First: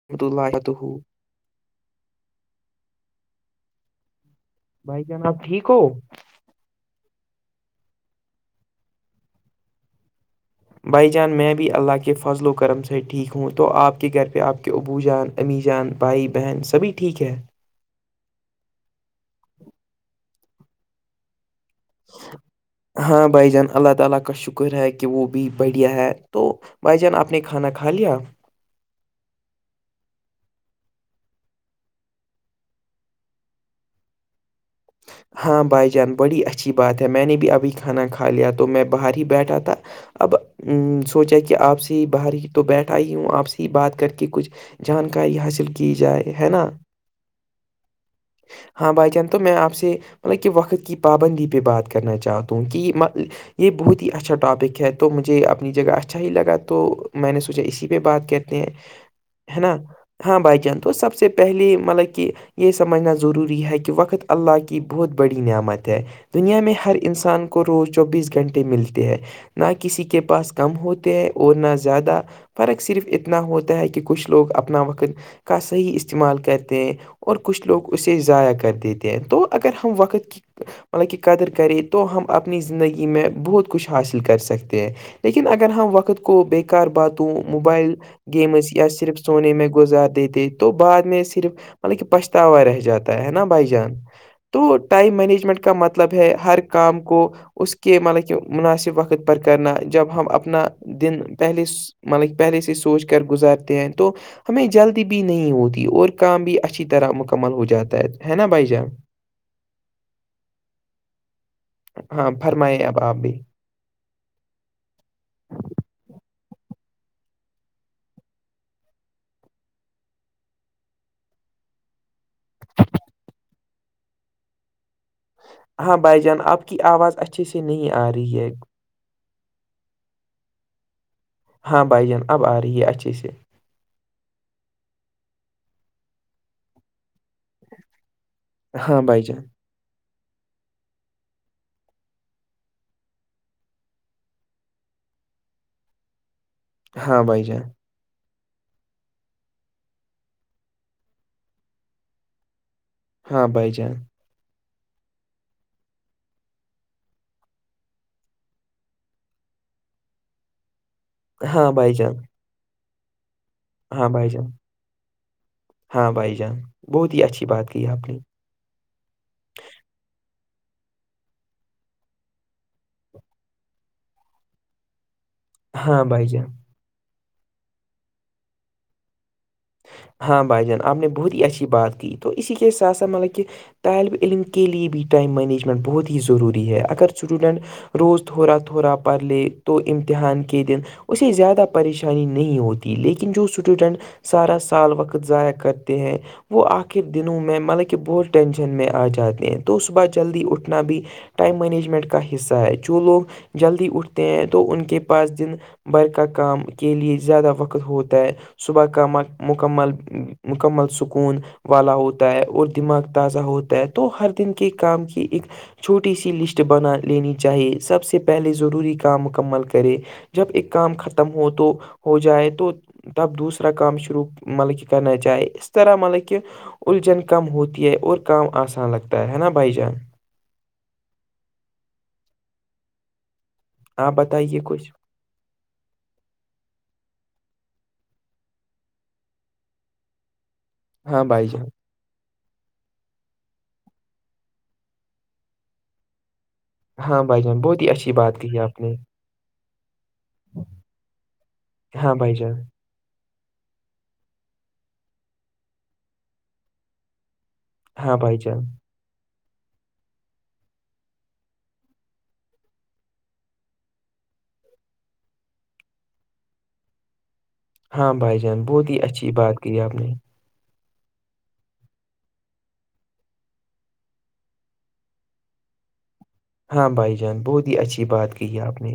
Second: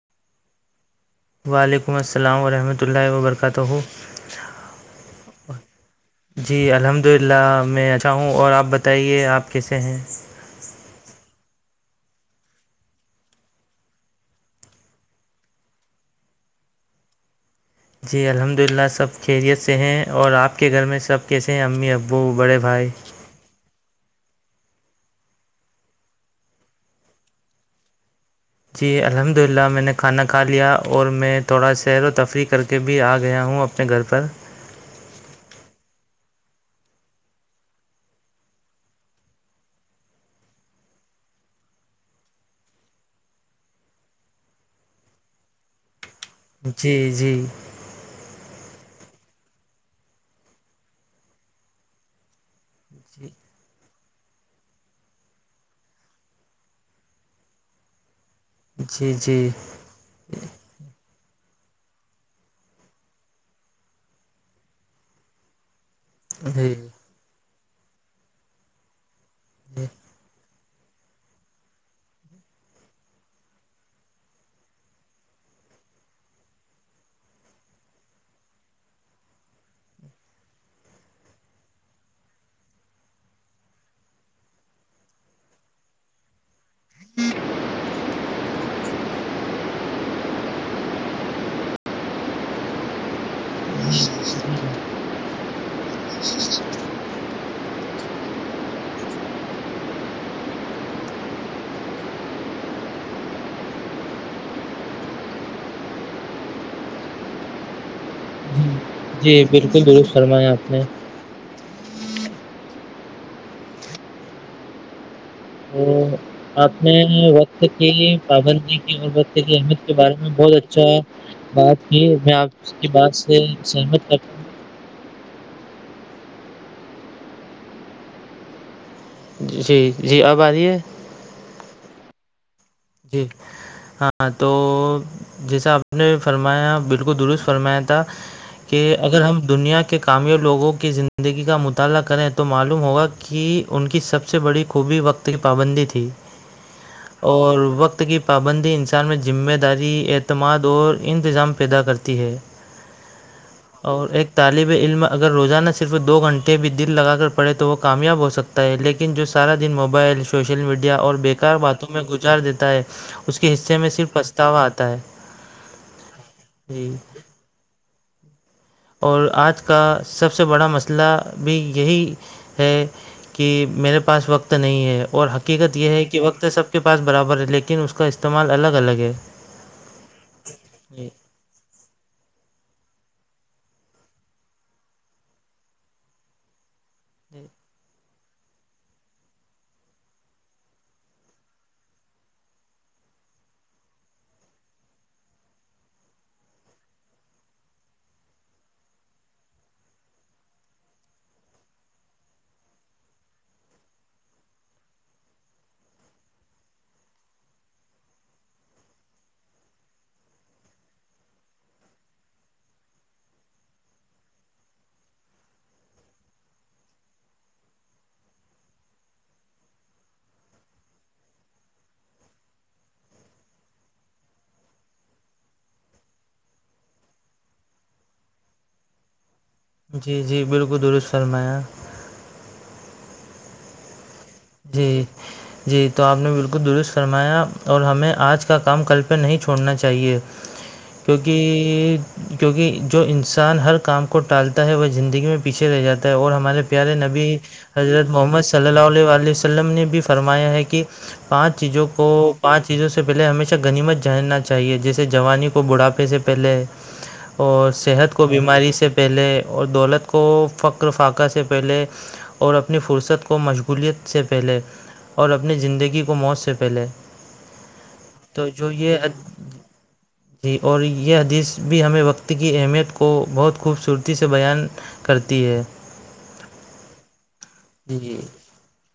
[inaudible] وعلیکم السلام ورحمۃ اللہ وبرکاتہ بھائی جن آپ ٹھیک ہو جی الحمد للہ میں اچھا ہوں اور آپ بتائیے آپ کیسے ہیں بھائی جان میں بھی اللہ کے فضل و کرم سے ٹھیک ہوں تو آپ کے گھر پہ آپ کے ابو جان امی جان بھائی بہن سبھی ٹھیک ہے جی الحمد للہ سب خیریت سے ہیں اور آپ کے گھر میں سب کیسے ہیں امی ابو بڑے بھائی ہاں بھائی جان اللہ تعالی آپ کا شکر ہے کہ وہ بھی بڑھیا ہے تو بھائی جان آپ نے کھانا کھا لیا جی الحمد للہ میں نے کھانا کھا لیا اور میں تھوڑا سیر و تفریح کر کے بھی آ گیا ہوں اپ نے گھر پر ہاں بھائی جان بڑی اچھی بات ہے میں نے بھی ابھی کھانا کھا لیا تو میں باہر ہی بیٹھا تھا اب سوچا کی آپ سے ہی باہر ہی تو بیٹھا ہی ہوں آپ سے ہی بات کر کے کچھ جانکاری حاصل کی جائے ہے نا جی جی ہاں بھائی جان تو میں آپ سے مطلب کہ وقت کی پابندی پے بات کرنا چاہ تو کی [unintelligible] جی یے بہت اچھا ٹاپک ہے تو مجھے اپنی جگہ اچھا ہی لگا تو میں نے سوچا اسی پے بات کیا تے جی جی ہے نا ہاں بھائی جان تو سب سے پہلے مطلب کی یے سمجھنا ضروری ہے کی وقت اللہ کی بہت بڑی نعمت ہے دنیا میں جی ہر انسان کو روز چوبیس گھنٹے ملتے ہیں نا کسی کے پاس کم ہوتے ہیں اور نا زیادہ فرق صرف اتنا ہوتا ہے کی کچھ لوگ اپنا وقت کا صحیح استعمال کرتے ہیں اور کچھ لوگ اسے ضائع کر دے تے تو اگر ہم وقت کی ملب کی قدر کرے تو ہم اپنی زندگی میں بہت کچھ حاصل کر سکتے ہیں لیکن اگر ہم وقت کو بیکار باتوں موبائل گیمس یا صرف سونے میں گزار دیتے تو بعد میں صرف مطلب کی پچھتاوا رہ جاتا ہے نا بھائی جان تو ٹائم مینجمنٹ کا مطلب ہے ہر کام کو اس کے ملب کہ مناسیب وقت پر کرنا جب ہم اپنا دن پہلے ص ملب پہلے سے سوچ کر گزارتے ہیں تو ہمیں جلدی بھی نہیں ہوتی اور کام بھی اچھی طرح مکمل ہو جاتا ہے ہے نا بھائی جان جی بالکل درست فرمایا آپ نے ہاں فرمائی اب آپ بھی [unintelligible] آپ نے وقت کی پابندی کی اور وقت کی اہمیت کے بارے میں بہت اچھا بات کی میں آپ کی بات سے سہمت کرت ہاں بھائی جان آپ کی آواز اچھے سے نہیں آ رہی ہے جی جی آب آری ہے ہاں بھائی جان اب آ رہی ہے اچھے جی سے ہاں تو جیسا آپ نے فرمایا بالکل درست فرمایا تھا کہ ہاں بھائی اگر ہم جان دنیا کے کامیاب لوگوں کی زندگی کا مطالعہ کریں تو معلوم ہوگا کی ان کی سب سے بڑی خوبی وقت کی پابندی تھی ہاں بھائی جان اور وقت کی پابندی انسان میں ذمہ داری اعتماد اور انتظام پیدا کرتی ہے ہاں بھائی جان اور ایک طالب علم اگر روزانہ صرف دو گھنٹے بھی دل لگا کر پڑھے تو وہ کامیاب ہو سک تا ہے لیکن جو سارا دن موبائل سوشل میڈیا اور بیکار ہاں باتوں بھائی میں جان گزار دیتا ہے اس کے حصے میں ہاں صرف بھائی جان پچھتاوا آتا ہے جی جی اچھی بات ہے کی آپنی اور آج کا سب سے بڑا مسلہ بھی یہی ہے کہ میرے پاس وقت نہیں ہے اور حق حقیقت یہ ہاں ہے کہ بھائی وقت جان تو سب کے پاس برابر ہے لیکن اس کا استعمال الگ الگ ہے ہاں بھائی جان آپ نے جی بہت ہی اچھی بات کی تو اسی کے ساتھ ساتھ مطلب کہ طالب علم کے لیے بھی ٹائم مینجمنٹ بہت ہی ضروری ہے اگر اسٹوڈنٹ روز تھورا تھورا پرلے تو امتحان کے دن اسے زیادہ پریشانی نہیں ہوتی لیکن جو اسٹوڈنٹ سارا سال وقت ضائع کرتے ہیں وہ آخر دنوں میں مطلب کہ بہت ٹینشن میں آ جاتے ہیں تو صبح جلدی اٹھنا بھی ٹائم مینجمنٹ کا حصہ ہے جو لوگ جلدی اٹھتے ہیں تو ان کے پاس دن بر کا کام کے لیے زیادہ وقت ہوتا ہے صبح مکمل مکمل مکمل سکون والا ہوتا ہے اور دماغ تازہ ہوتا ہے تو ہر دن کے کام کی ایک چھوٹی سی لسٹ بنا لینی چاہیے سب سے پہلے ضروری کام مکمل کرے جب ایک کام ختم ہو تو ہو جائے تو تب دوسرا اس طرح کام شروع مطلب کہ کرنا چاہے اس طرح مطلب کہ الجن کم ہوتی ہے اور کام آسان لگتا ہے نا بھائی جان جی جی بالکل درست فرمایا آپ بتائیے کچھ جی جی تو آپ نے بالکل درست فرمایا اور ہمیں آج کا کام کل پہ نہیں چھوڑنا چاہیے ہاں بھائی جان کیوکیہ کیوکیہ جو انسان ہر کام کو ٹالتا ہے وہ زندگی میں پیچھے رہ جاتا ہے اور ہمارے پیارے ہاں نبی بھائی جان بہت ہی حضرت اچھی بات محمد کہی صلی آپ نے اللیہ علیہ وسلم نے بھی فرمایا ہے کہ پانچ چیزوں کو ہاں بھائی جان پانچ چیزوں سے پہلے ہمیشہ گنیمت جاننا چاہیے جیسے جوانی کو بڑھاپے سے پہلے اور صحت ہاں کو بھائی جان بیماری سے پہلے اور دولت کو فخر فقہ سے پہلے اور اپنی فرصت کو مشغولیت سے پہلے اور اپنی زندگی کو موت سے پہلے ہاں بھائی تو جان جو بہت ہی یہ اچھی بات کی آپ نے جی اور یہ حدیث بھی ہمیں وقت کی اہمیت کو بہت خوبصورتی سے بیان کرتی ہے ہاں بھائی جان بہت ہی جی اچھی جی بات کہ ہے آپ نے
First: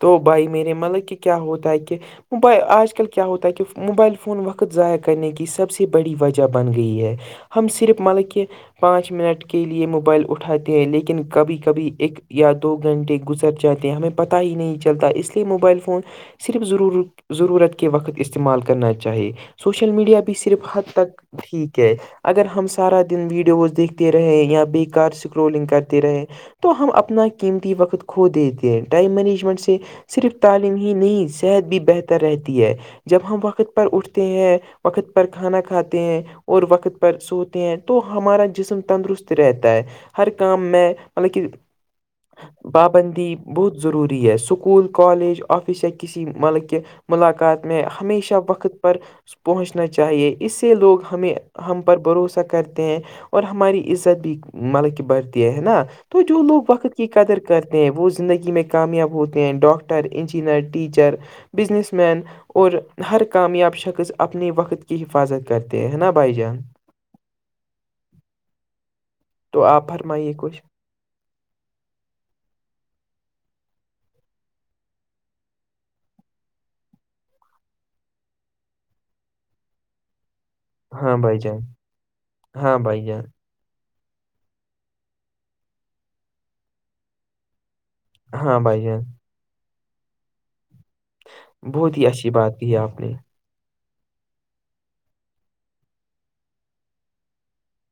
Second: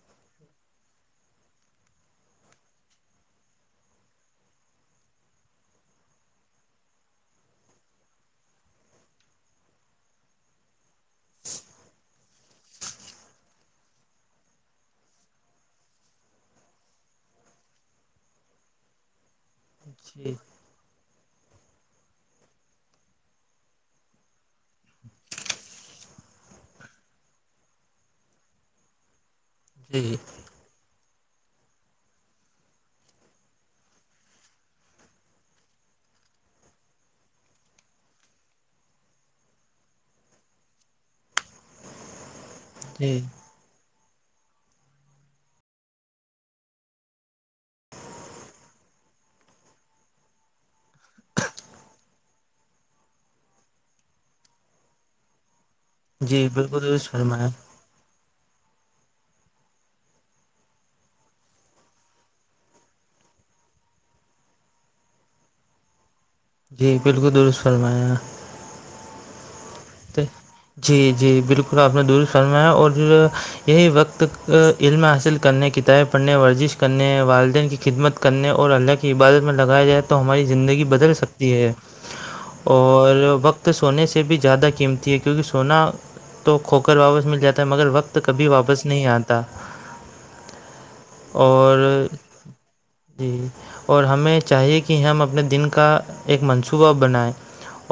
تو بھائی میرے مطلب کہ کیا ہوتا ہے کہ موب آج کل کیا ہوتا ہے کہ موبائل فون وقت ضائع کرنے کی سب سے بڑی وجہ بن گئی ہے ہم صرف مطلب کہ پانچ منٹ کے لے موبائل اٹھاتے ہیں لیکن کبھی کبھی ایک یا دو گھنٹے گزر جاتے ہیں ہمیں پتہ ہی نہیں چلتا اس لیے موبائل فون صرف ضرورت ضرورت کے وقت استعمال کرنا چاہیے سوشل میڈیا بھی جی صرف حد تک ٹھیک ہے اگر ہم سارا دن ویڈیوز دیکھتے رہے یا بے کار اسکرولنگ کرتے رہے تو ہم اپنا قیمتی وقت کھو دیتے ہیں ٹائم مینجمنٹ سے جی صرف تال ہی نہیں صحت بھی بہتر رہتی ہے جب ہم وقت پر اٹھتے ہیں وقت پر کھانا کھاتے ہیں اور وقت پر سوتے ہیں تو ہمارا جسم تندرست رہتا ہے ہر کام میں ملک جی بابندی بہت ضروری ہے اسکول کالج آفس یا کسی ملک ملاقات میں ہمیشہ وقت پر پہنچنا چاہیے اس سے لوگ ہمیں ہم پر بھروسہ کرتے ہیں اور ہماری عزت بھی مطلب کی بات یہ ہے نا تو جو جی لوگ بالکل وقت کی درست قدر فرمایا کرتے ہیں وہ زندگی میں کامیاب ہوتے ہیں doctor engineer teacher businessman اور ہر کامیاب شخص اپنے وقت کی حفاظت کرتے ہیں نا بھائی جان جی بالکل درست فرمایا تو آپ فرمائیے کچھ جی جی بالکل آپ نے دور فرمایا اور پھر یہی وقت ا علم حاصل کرنے کتابیں پڑھنے ورزش کرنے والدین کی خدمت کرنے اور اللہ کی عبادت میں لگایا جاتے تو ہماری زندگی بدل ہاں بھائی سکتی جان ہے ہاں بھائی اور جان وقت سونے سے بھی زیادہ کی قیمتی ہے کیونکہ سونا تو کھو کر واپس مل جاتا ہے مگر وقت کبھی ہاں بھائی واپس جان نہیں آتا بہت ہی اور اچھی بات کی آپ نے جی اور ہمیں چاہیے کہ ہم اپنے دن کا ایک منصوبہ بنائیں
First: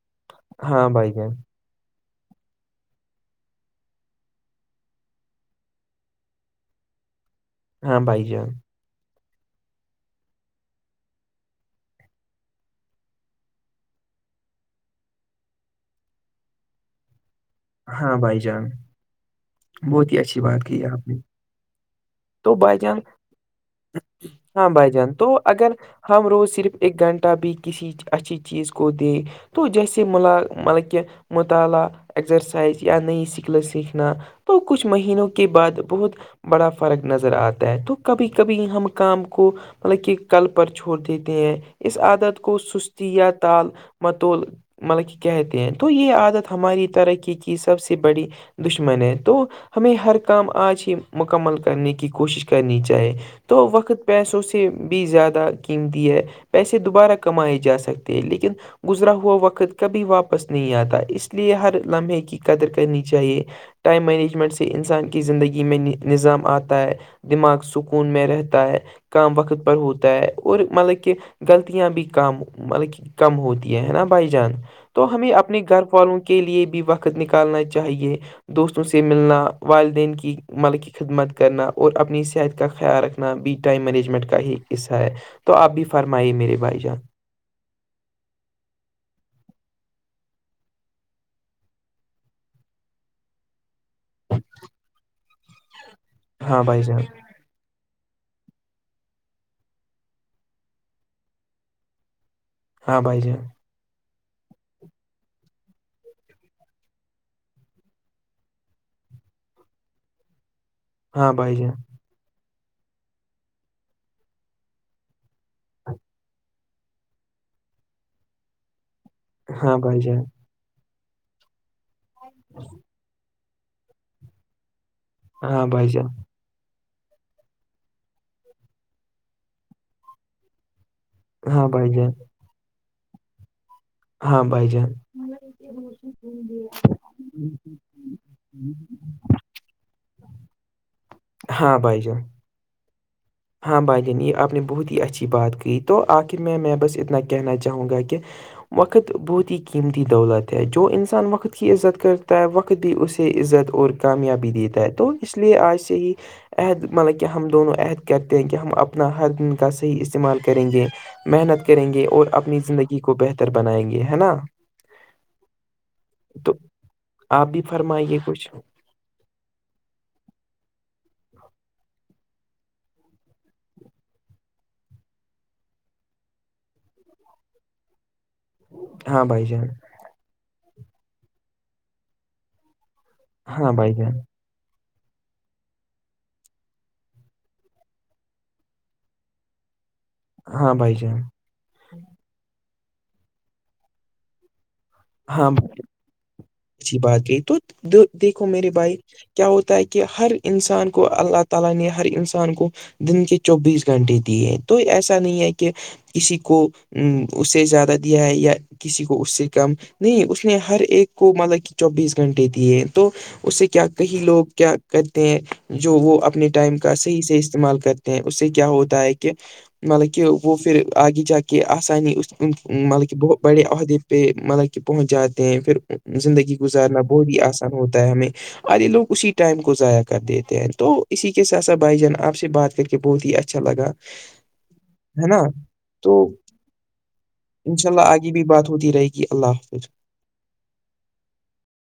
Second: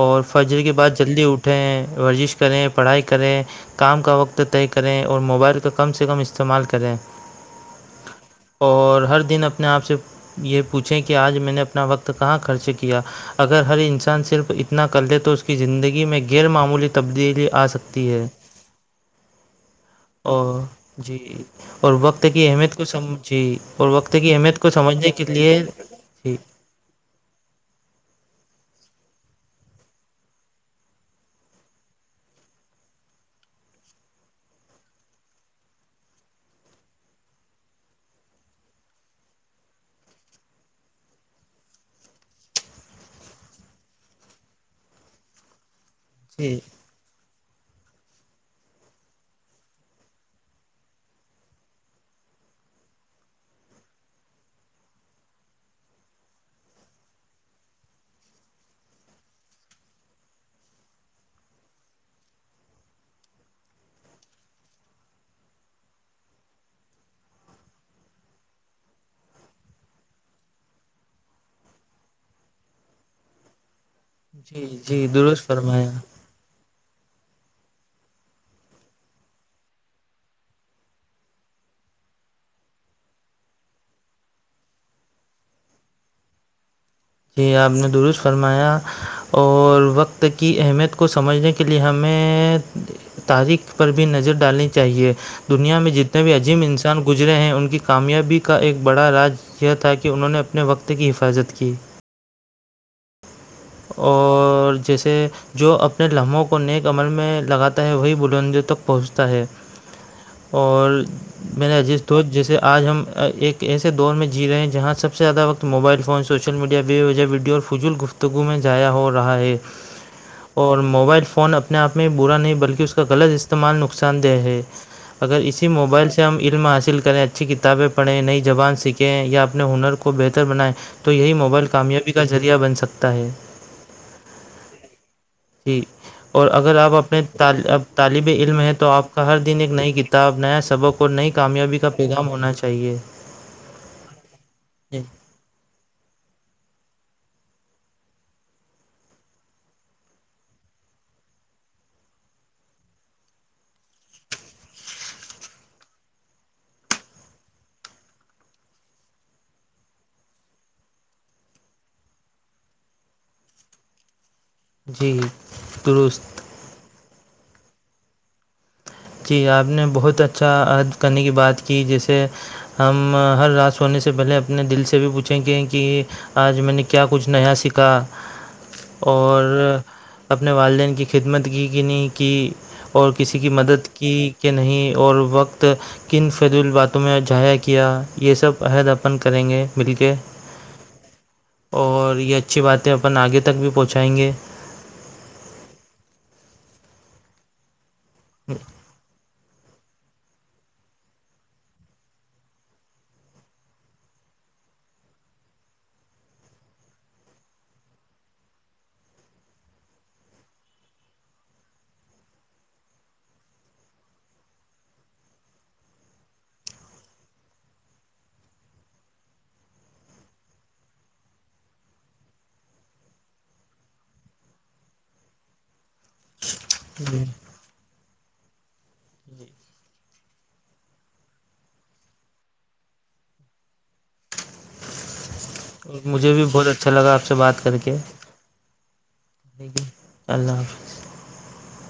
اور فجر کے ہاں بعد بھائی جلدی جان اٹھیں ورزش کریں پڑھائی کریں کام کا وقت طے کریں اور موبائل کم سے کم استعمال کریں ہاں بھائی جان اور پر دن اپنے آپ سے یہ پوچھیں کہ آج میں نے اپنا وقت کہاں خرچ کیا اگر ہر انسان صرف اتنا کر لے تو اس کی زندگی میں غیر معمولی تبدیلی آ س ہاں بھائی جان بہت ہی اچھی اور بات کی آپ نے جی اور وقت کی تو اہمیت بھائی کو جان سمجھی اور وقت کی اہمیت ہاں کو بھائی سمجھنے جان کے تو لیے اگر ہم جی روز صرف ایک گھنٹہ بھی کسی اچھی چیز کو دیں تو جیسے ملا مطلب کہ مطالعہ ازرسائز یا نئی سکلیں سیکھنا تو کچھ مہینوں کے بعد بہت بڑا فرق نظر آتا ہے تو کبھی کبھی ہم کام کو مطلب کہ کل پر چھوڑ دیتے ہیں اس عادت کو سستی یا تال متول مطلب کہ کہتے ہیں تو یہ عادت جی ہماری ترقی کی سب سے بڑی دشمن ہے تو ہمیں ہر کام آج ہی مکمل کرنے کی کوشش کرنی چاہیے تو وقت پیسوں سے بھی زیادہ قیمتی ہے پیسے دوبارہ کمائے جا سکتے ہیں لیکن گزرا ہوا وقت کبھی واپس نہیں آتا اس لیے ہر لمحے کی قدر کرنی چاہیے ٹائم مینجمنٹ سے انسان کی زندگی میں نظام آتا ہے دماغ سکون میں رہتا ہے کام وقت پر ہوتا ہے اور مطلب کہ غلطیاں بھی کام مطلب کہ کم ہوتی ہے نا بھائی جان جی جی تو ہمیں درست اپنے گھر فرمایا والوں کے لیے بھی بھی وقت نکالنا چاہیے دوستوں سے ملنا والدین کی مل کی خدمت کرنا اور اپنی صحت کا خیال رکھنا نا بی ٹائم مینجمنٹ کا ہی حصہ ہے تو آپ بھی فرمائیے میرے بھائی جان جی آپ نے درست فرمایا اور وقت کی اہمیت کو سمجھنے کے لیے ہمیں تاریخ پر بھی نظر ڈالنی چاہیے دنیا میں جتنے بھی عظیم ہاں بھائی جان انسان گزرے ہیں ان کی کامیابی کا ایک بڑا راج یہ تھا کہ انہوں نے اپنے وقت کی حفاظت کی ہاں بھائی جے اور جیسے جو اپنے لمحوں کو نیک عمل میں لگاتا ہے وہی بلندوں تک پہنچتا ہے اور ہاں بھائی جان میرے عزیز دوست جیسے آج ہم ایک ایسے دور میں جی رہے ہیں جہاں سب سے زیادہ وقت موبائل فون سوشل میڈیا بے وجہ ویڈی اور فجول گفت گو میں ضیاء ہو رہا ہے ہاں بھائی جان اور موبائل فون اپب اپنے آپ میں برا نہیں بلکہ اس کا غلط استعمال نقصان دہ ہے اگر ہاں اسی بھائی جان موبائل سے ہم علم حاصل کریں اچھی کتابیں پڑھیں نئی زبان سیکھیں یا اپنے ہنر کو بہتر بنائیں تو یہی موبائل ہاں بھائی کامیابی جان کا ذریعہ بن سکتا ہے ہاں بھائی جان جی اور اگر آپ اپنے اب طالب علم ہے تو آپ کا ہر دن ایک نئی کتاب نیا سبق اور نئی کامیابی ہاں کا بھائی جان پیغام ہونا چاہیے ہاں بھائی جان یہ آپ نے بہت ہی اچھی بات کہی تو آخر میں میں بس اتنا کہنا چاہوں گا کہ وقت بہت ہی قیمتی دولت ہے جو انسان وقت کی عزت کرتا ہے وقت بھی اسے عزت اور کامیابی دیتا ہے تو اس لیے آج سے ہی عہد مطلب کہ ہم دونوں عہد کرتے ہیں کہ ہم اپنا ہر دن کا صحیح استعمال کریں گے محنت کریں گے اور اپنی زندگی کو بہتر بنائیں گے ہے نا جی درست تو آپ بھی فرمائیے کچھ جی آپ نے بہت اچھا عہد کرنے کی بات کی جیسے ہم ہر رات سونے سے پہلے اپنے دل سے بھی پوچھیں گے کی آج میں نے کیا کچھ نیا سیکھا ہاں اور بھائی جان اپنے والدین کی خدمت کی کی نہیں کی اور کسی کی ہاں مدد بھائی کی جان کے نہیں اور وقت کن فضول باتوں میں جایا کیا یہ سب عہد اپن کریں گے مل کے ہاں بھائی جان اور یہ اچھی باتیں اپن آگے تک بھی پہنچائیں گے ہاں اچھی بات کی تو دیکھ دیکھو میرے بھائی کیا ہوتا ہے کہ ہر انسان کو اللہ تعالی نے ہر انسان کو دن کے چوبیس گھنٹے دیے تو ایسا نہیں ہے کے کسی کو ام اس سے زیادہ دیا ہے یا کسی کو اس سے کم نہیں اس نے ہر ایک کو مطلب کے چوبیس گھنٹے دیے تو اس سے کیا کہیں لوگ کیا کرتے ہیں جو وہ اپنے ٹائم کا صحیح سے استعمال کرتے اس سے کیا ہوتا ہے کے مطلب کے وہ پھر آگے جا کے آسانی مطلب کے ہمم بت بڑے عہدے پہ مطلب کہ پہنچ جاتے ہیں پھر زندگی گزارنا بہت ہی آسان ہوتا ہے ہمیں اور یہ لوگ اسی ٹائم کو ضائع کر دیتے ہیں تو اسی کے ساتھ ساتھ بھائی جان آپ سے بات کر کے بہت ہی اچھا لگا ہے نا تو مجھے بھی بہت اچھا لگا آپ سے بات کر انشاء کے اللہ آگے بھی بات ہوتی رہے گی اللہ حافظ اللہ حافظ